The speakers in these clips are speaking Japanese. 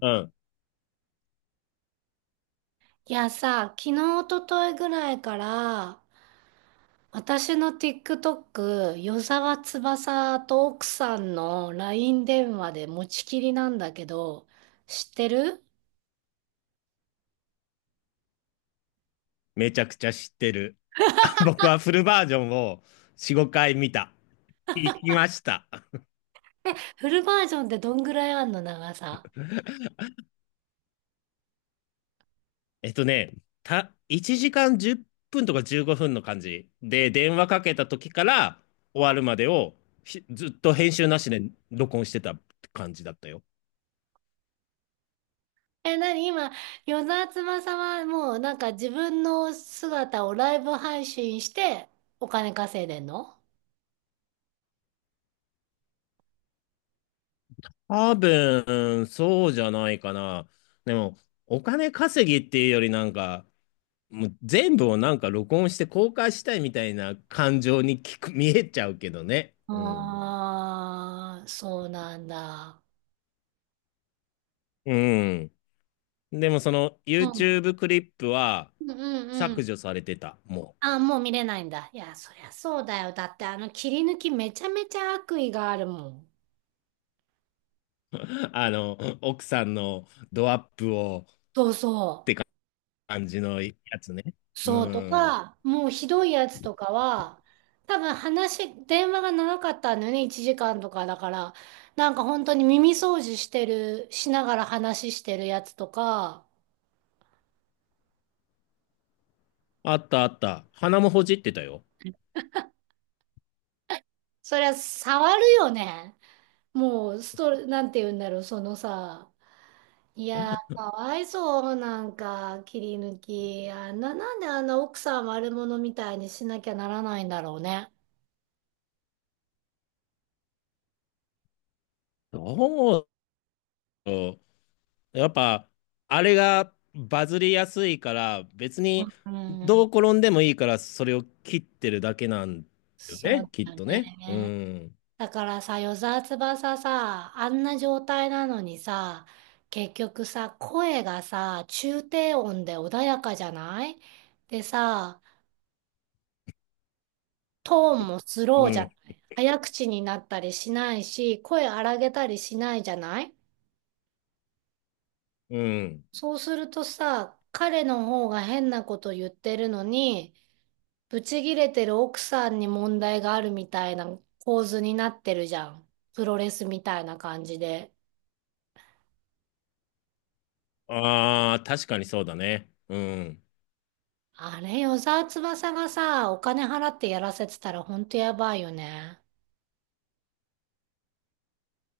うん。いやさ、昨日、おとといぐらいから、私の TikTok、与沢翼と奥さんの LINE 電話で持ちきりなんだけど、知ってる。めちゃくちゃ知ってる。僕はフルバージョンを4、5回見た。行きました。フルバージョンってどんぐらいあんの長さ。えっとね、1時間10分とか15分の感じで、電話かけた時から終わるまでをひずっと編集なしで録音してた感じだったよ。え、なに今、与沢翼はなんか自分の姿をライブ配信してお金稼いでんの。多分、そうじゃないかな。でも、お金稼ぎっていうよりなんか、もう全部をなんか録音して公開したいみたいな感情に見えちゃうけどね。うん。ああー、そうなんだ。うん。でもその うん。YouTube クリップはうんう削ん。除されてた、もああ、もう見れないんだ。いや、そりゃそうだよ。だってあの切り抜きめちゃめちゃ悪意があるもん。う。あの、奥さんのドアップをそうそ感じのやつね。う。うそうとん。か、もうひどいやつとかは、多分話、電話が長かったんだよね。1時間とかだから。なんか本当に耳掃除してる、しながら話してるやつとか、あったあった。鼻もほじってたよ。そりゃ触るよね。もう、なんて言うんだろう、そのさ、いやー、どかわいそう、なんか、切り抜き。あんな、なんであんな奥さん悪者みたいにしなきゃならないんだろうね。うだろうやっぱ、あれがバズりやすいから、別にうどん。う転んでもいいから、それを切ってるだけなんだよそね、うきっだとね。うね。ん。だからさ、与沢翼さ、あんな状態なのにさ、結局さ、声がさ、中低音で穏やかじゃないでさ、トーンもスロうーじん。ゃない、早口になったりしないし、声荒げたりしないじゃない。うん。そうするとさ、彼の方が変なこと言ってるのに、ブチギレてる奥さんに問題があるみたいな構図になってるじゃん。プロレスみたいな感じで。ああ、確かにそうだね。うん。あれ、与沢翼がさ、お金払ってやらせてたらほんとやばいよね。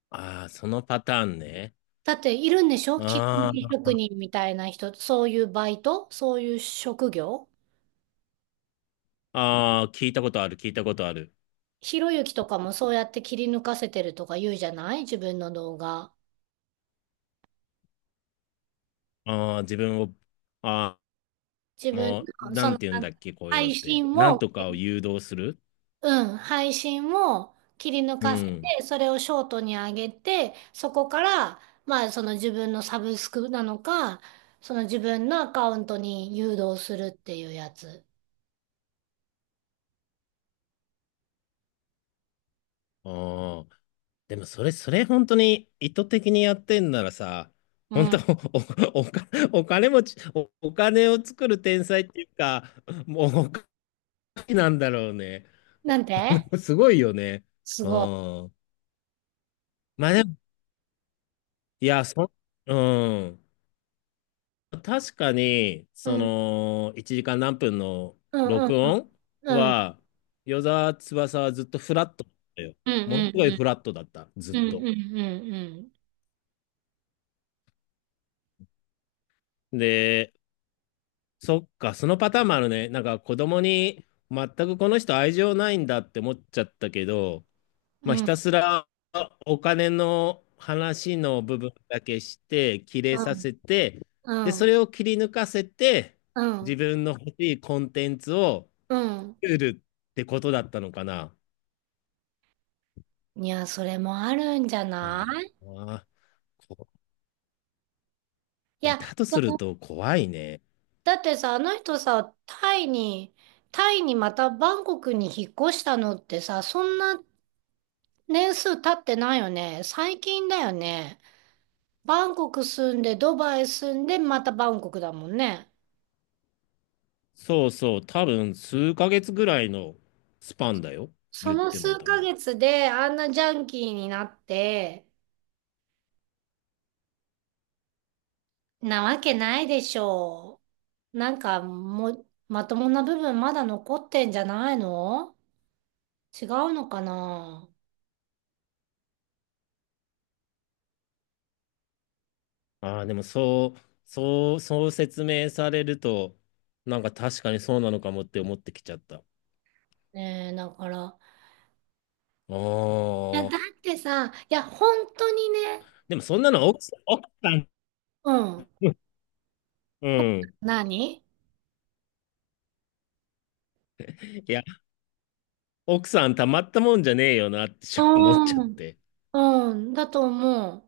ああ、そのパターンね。だっているんでしょ、切り抜あきー職人みたいな人、そういうバイト、そういう職業。あー、聞いたことある、聞いたことある。ひろゆきとかもそうやって切り抜かせてるとか言うじゃない、自分の動画。ああ、自分を、あ自あ、分もう、の、なそんの、て言うんあだのっけ、こういうのっ配て。信なんも、とかを誘導する。うん、配信も切り抜うかせん。て、それをショートに上げて、そこから、まあ、その自分のサブスクなのか、その自分のアカウントに誘導するっていうやつ。ああ、でもそれ本当に意図的にやってんならさ、う本当、ん。お、お、おお金持ち、お金を作る天才っていうか、もうお金なんだろうね。なんて。すごいよね。すうごい。ん。まあでも、いや、うん。確かに、そうん。の、1時間何分のうんうん録うん。音うんは、与沢翼はずっとフラットだったよ。うものすごいんフラットだった、ずっうんうと。ん。うんうんで、そっか、そのパターンもあるね。なんか子供に全くこの人愛情ないんだって思っちゃったけど、うまあ、ひんたすらお金の話の部分だけして、切れうさんせて、うで、んうそんれを切り抜かせて、う自ん。分の欲しいコンテンツを、うん。ルールってことだったのかな。いや、それもあるんじゃあない。あ、こいいや、や、だとすると怖いね。だってさ、あの人さ、タイに、タイにまたバンコクに引っ越したのってさ、そんな年数経ってないよね。最近だよね。バンコク住んで、ドバイ住んで、またバンコクだもんね。そうそう、多分数ヶ月ぐらいのスパンだよ。そ言っのても数多ヶ分。月であんなジャンキーになって、なわけないでしょう。なんかもう、まともな部分まだ残ってんじゃないの。違うのかな。ああ、でもそう、そう、そう説明されると、なんか確かにそうなのかもって思ってきちゃった。あねえ、だから。いや、あ、だってさ、いや、本当にね、でもそんなの奥さん、うん。うん。何。いや、奥さんたまったもんじゃねえよなって思っちゃっうん。て。うん、だと思う。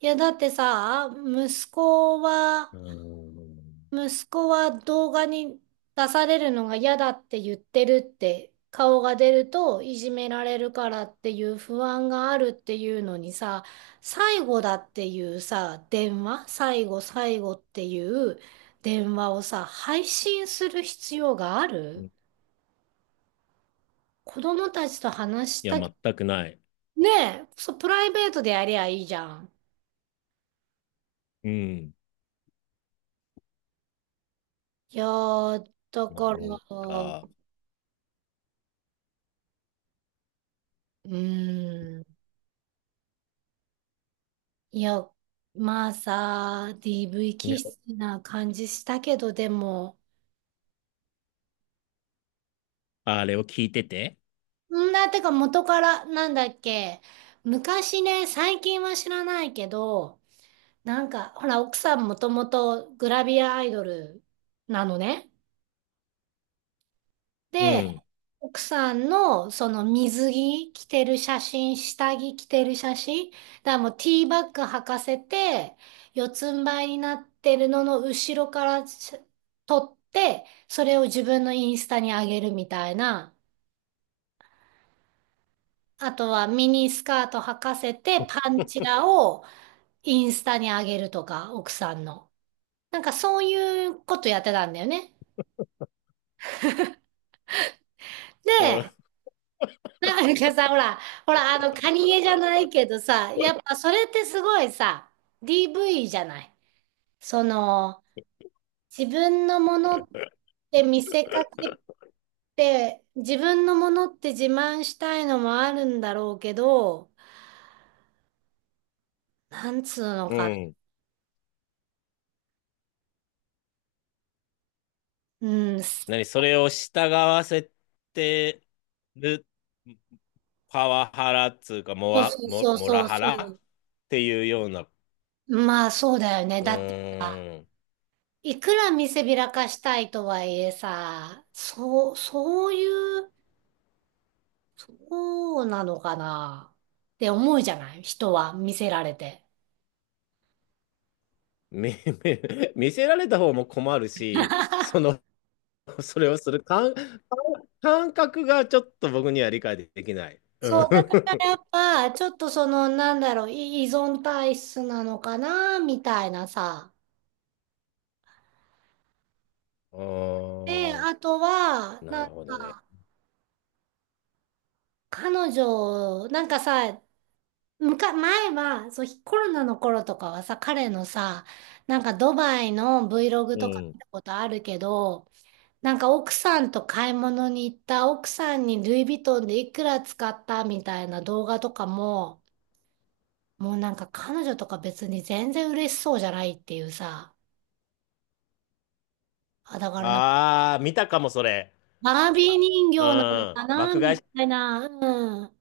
いや、だってさ、息子うは、ん。息子は動画に出されるのが嫌だって言ってるって、顔が出るといじめられるからっていう不安があるっていうのにさ、最後だっていうさ、電話、最後っていう電話をさ、配信する必要がある、子供たちと話しいや、た、全くない。ねえ。そう、プライベートでやりゃいいじゃん。うん。いやー、だかなら、んうか、ーん、いや、まあさ、DV 気ね、質な感じしたけど、でも、あれを聞いてて、んだ、てか元から、なんだっけ、昔ね、最近は知らないけど、なんか、ほら、奥さんもともとグラビアアイドルなのね。うで、ん、奥さんのその水着着てる写真、下着着てる写真、だからもうティーバッグ履かせて、四つん這いになってるのの後ろから撮って、それを自分のインスタに上げるみたいな。あとはミニスカート履かせてパンチラをインスタに上げるとか、奥さんの。なんかそういうことやってたんだよね。うん、で、なんかさ、ほら、あの、カニエじゃないけどさ、やっぱそれってすごいさ、DV じゃない。その、自分のものって見せかけて、自分のものって自慢したいのもあるんだろうけど、なんつうのうか、ん。うん、そ何、それを従わせてるパワハラっつうか、モうワ、そうモ、そうモラそうハラそっていうような、う。まあそうだよね。うだってさ、ーん、いくら見せびらかしたいとはいえさ、そう、そういう、そうなのかなって思うじゃない、人は見せられて。見、見見せられた方も困るし、その、それをする感感覚がちょっと僕には理解できない。うん。そう、だからやっ ぱ、ちょっとその、なんだろう、依存体質なのかなみたいなさ。あで、ーあとは、ななるんほどね。か、彼女、なんかさ、前は、そう、コロナの頃とかはさ、彼のさ、なんかドバイの Vlog うとかん。見たことあるけど、なんか奥さんと買い物に行った、奥さんにルイ・ヴィトンでいくら使ったみたいな動画とかも、もうなんか彼女とか別に全然嬉しそうじゃないっていうさ。あ、だからなんか、ああ、見たかも、それ。バービー人う形なのん。かな爆買いみし、たいな。うん。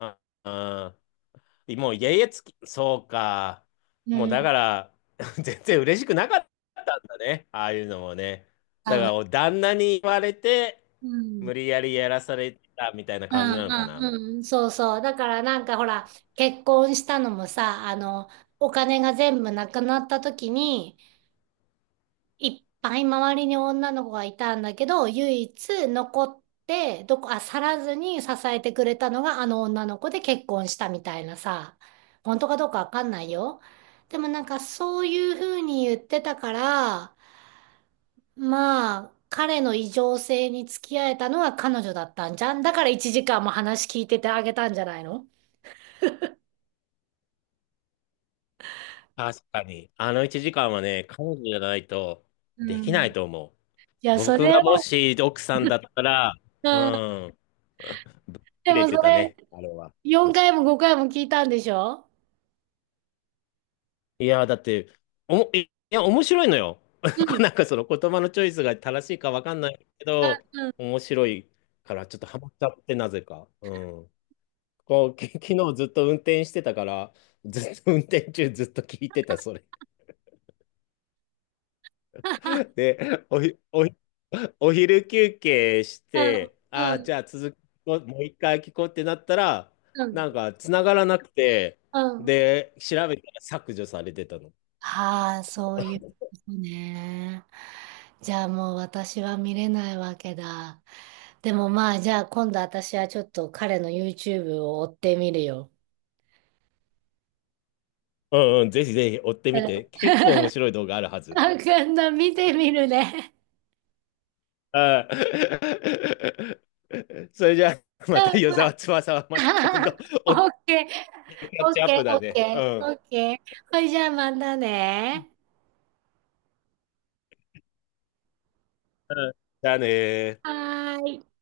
うん。うん。もう家々つき、そうか。うもうだん。から、全然嬉しくなかったんだね。ああいうのもね。多だ分。から、旦那に言われて、うん。無理やりやらされたみたいなう感んじなのかな。うんうん。そうそう。だからなんかほら、結婚したのもさ、あの、お金が全部なくなった時に、いっぱい周りに女の子がいたんだけど、唯一残って、どこ、あ、去らずに支えてくれたのがあの女の子で結婚したみたいなさ、本当かどうかわかんないよ。でもなんかそういうふうに言ってたから、まあ、彼の異常性に付き合えたのは彼女だったんじゃん。だから1時間も話聞いててあげたんじゃないの。確かに。あの1時間はね、彼女じゃないとうできなん。いと思う。いや、そ僕れがもを、し奥さんだったら、ううん。ん。ぶっで切れもてそたれ、ね、あれは。4回も5回も聞いたんでしょ。いやー、だって、いいや、面白いのよ。う ん。なんかその言葉のチョイスが正しいかわかんないけど、うん面白いからちょっとハマっちゃって、なぜか。うん。こう、昨日ずっと運転してたから、ずっと運転中ずっと聞いてた、それ。で、お昼休憩しうん、て、あうあ、ん、じゃあ続き、もう一回聞こうってなったら、うん、なんか繋がらなくて、うん。で、調べたら削除されてたの。はあ、そういうことね。じゃあもう私は見れないわけだ。でもまあ、じゃあ今度私はちょっと彼の YouTube を追ってみるよ。うんうん、ぜひぜひ追ってうみん。て。結構面白い動画あるはず。あ、今度見てみるね。あー それじゃあ、うまたん与ま沢あ 翼はまた今度、オおキッケー、ャッオチッアッケー、プオだッね。うケん。ー、オうッケー。ほいじゃあまたね。ん。じゃあねー。はーい。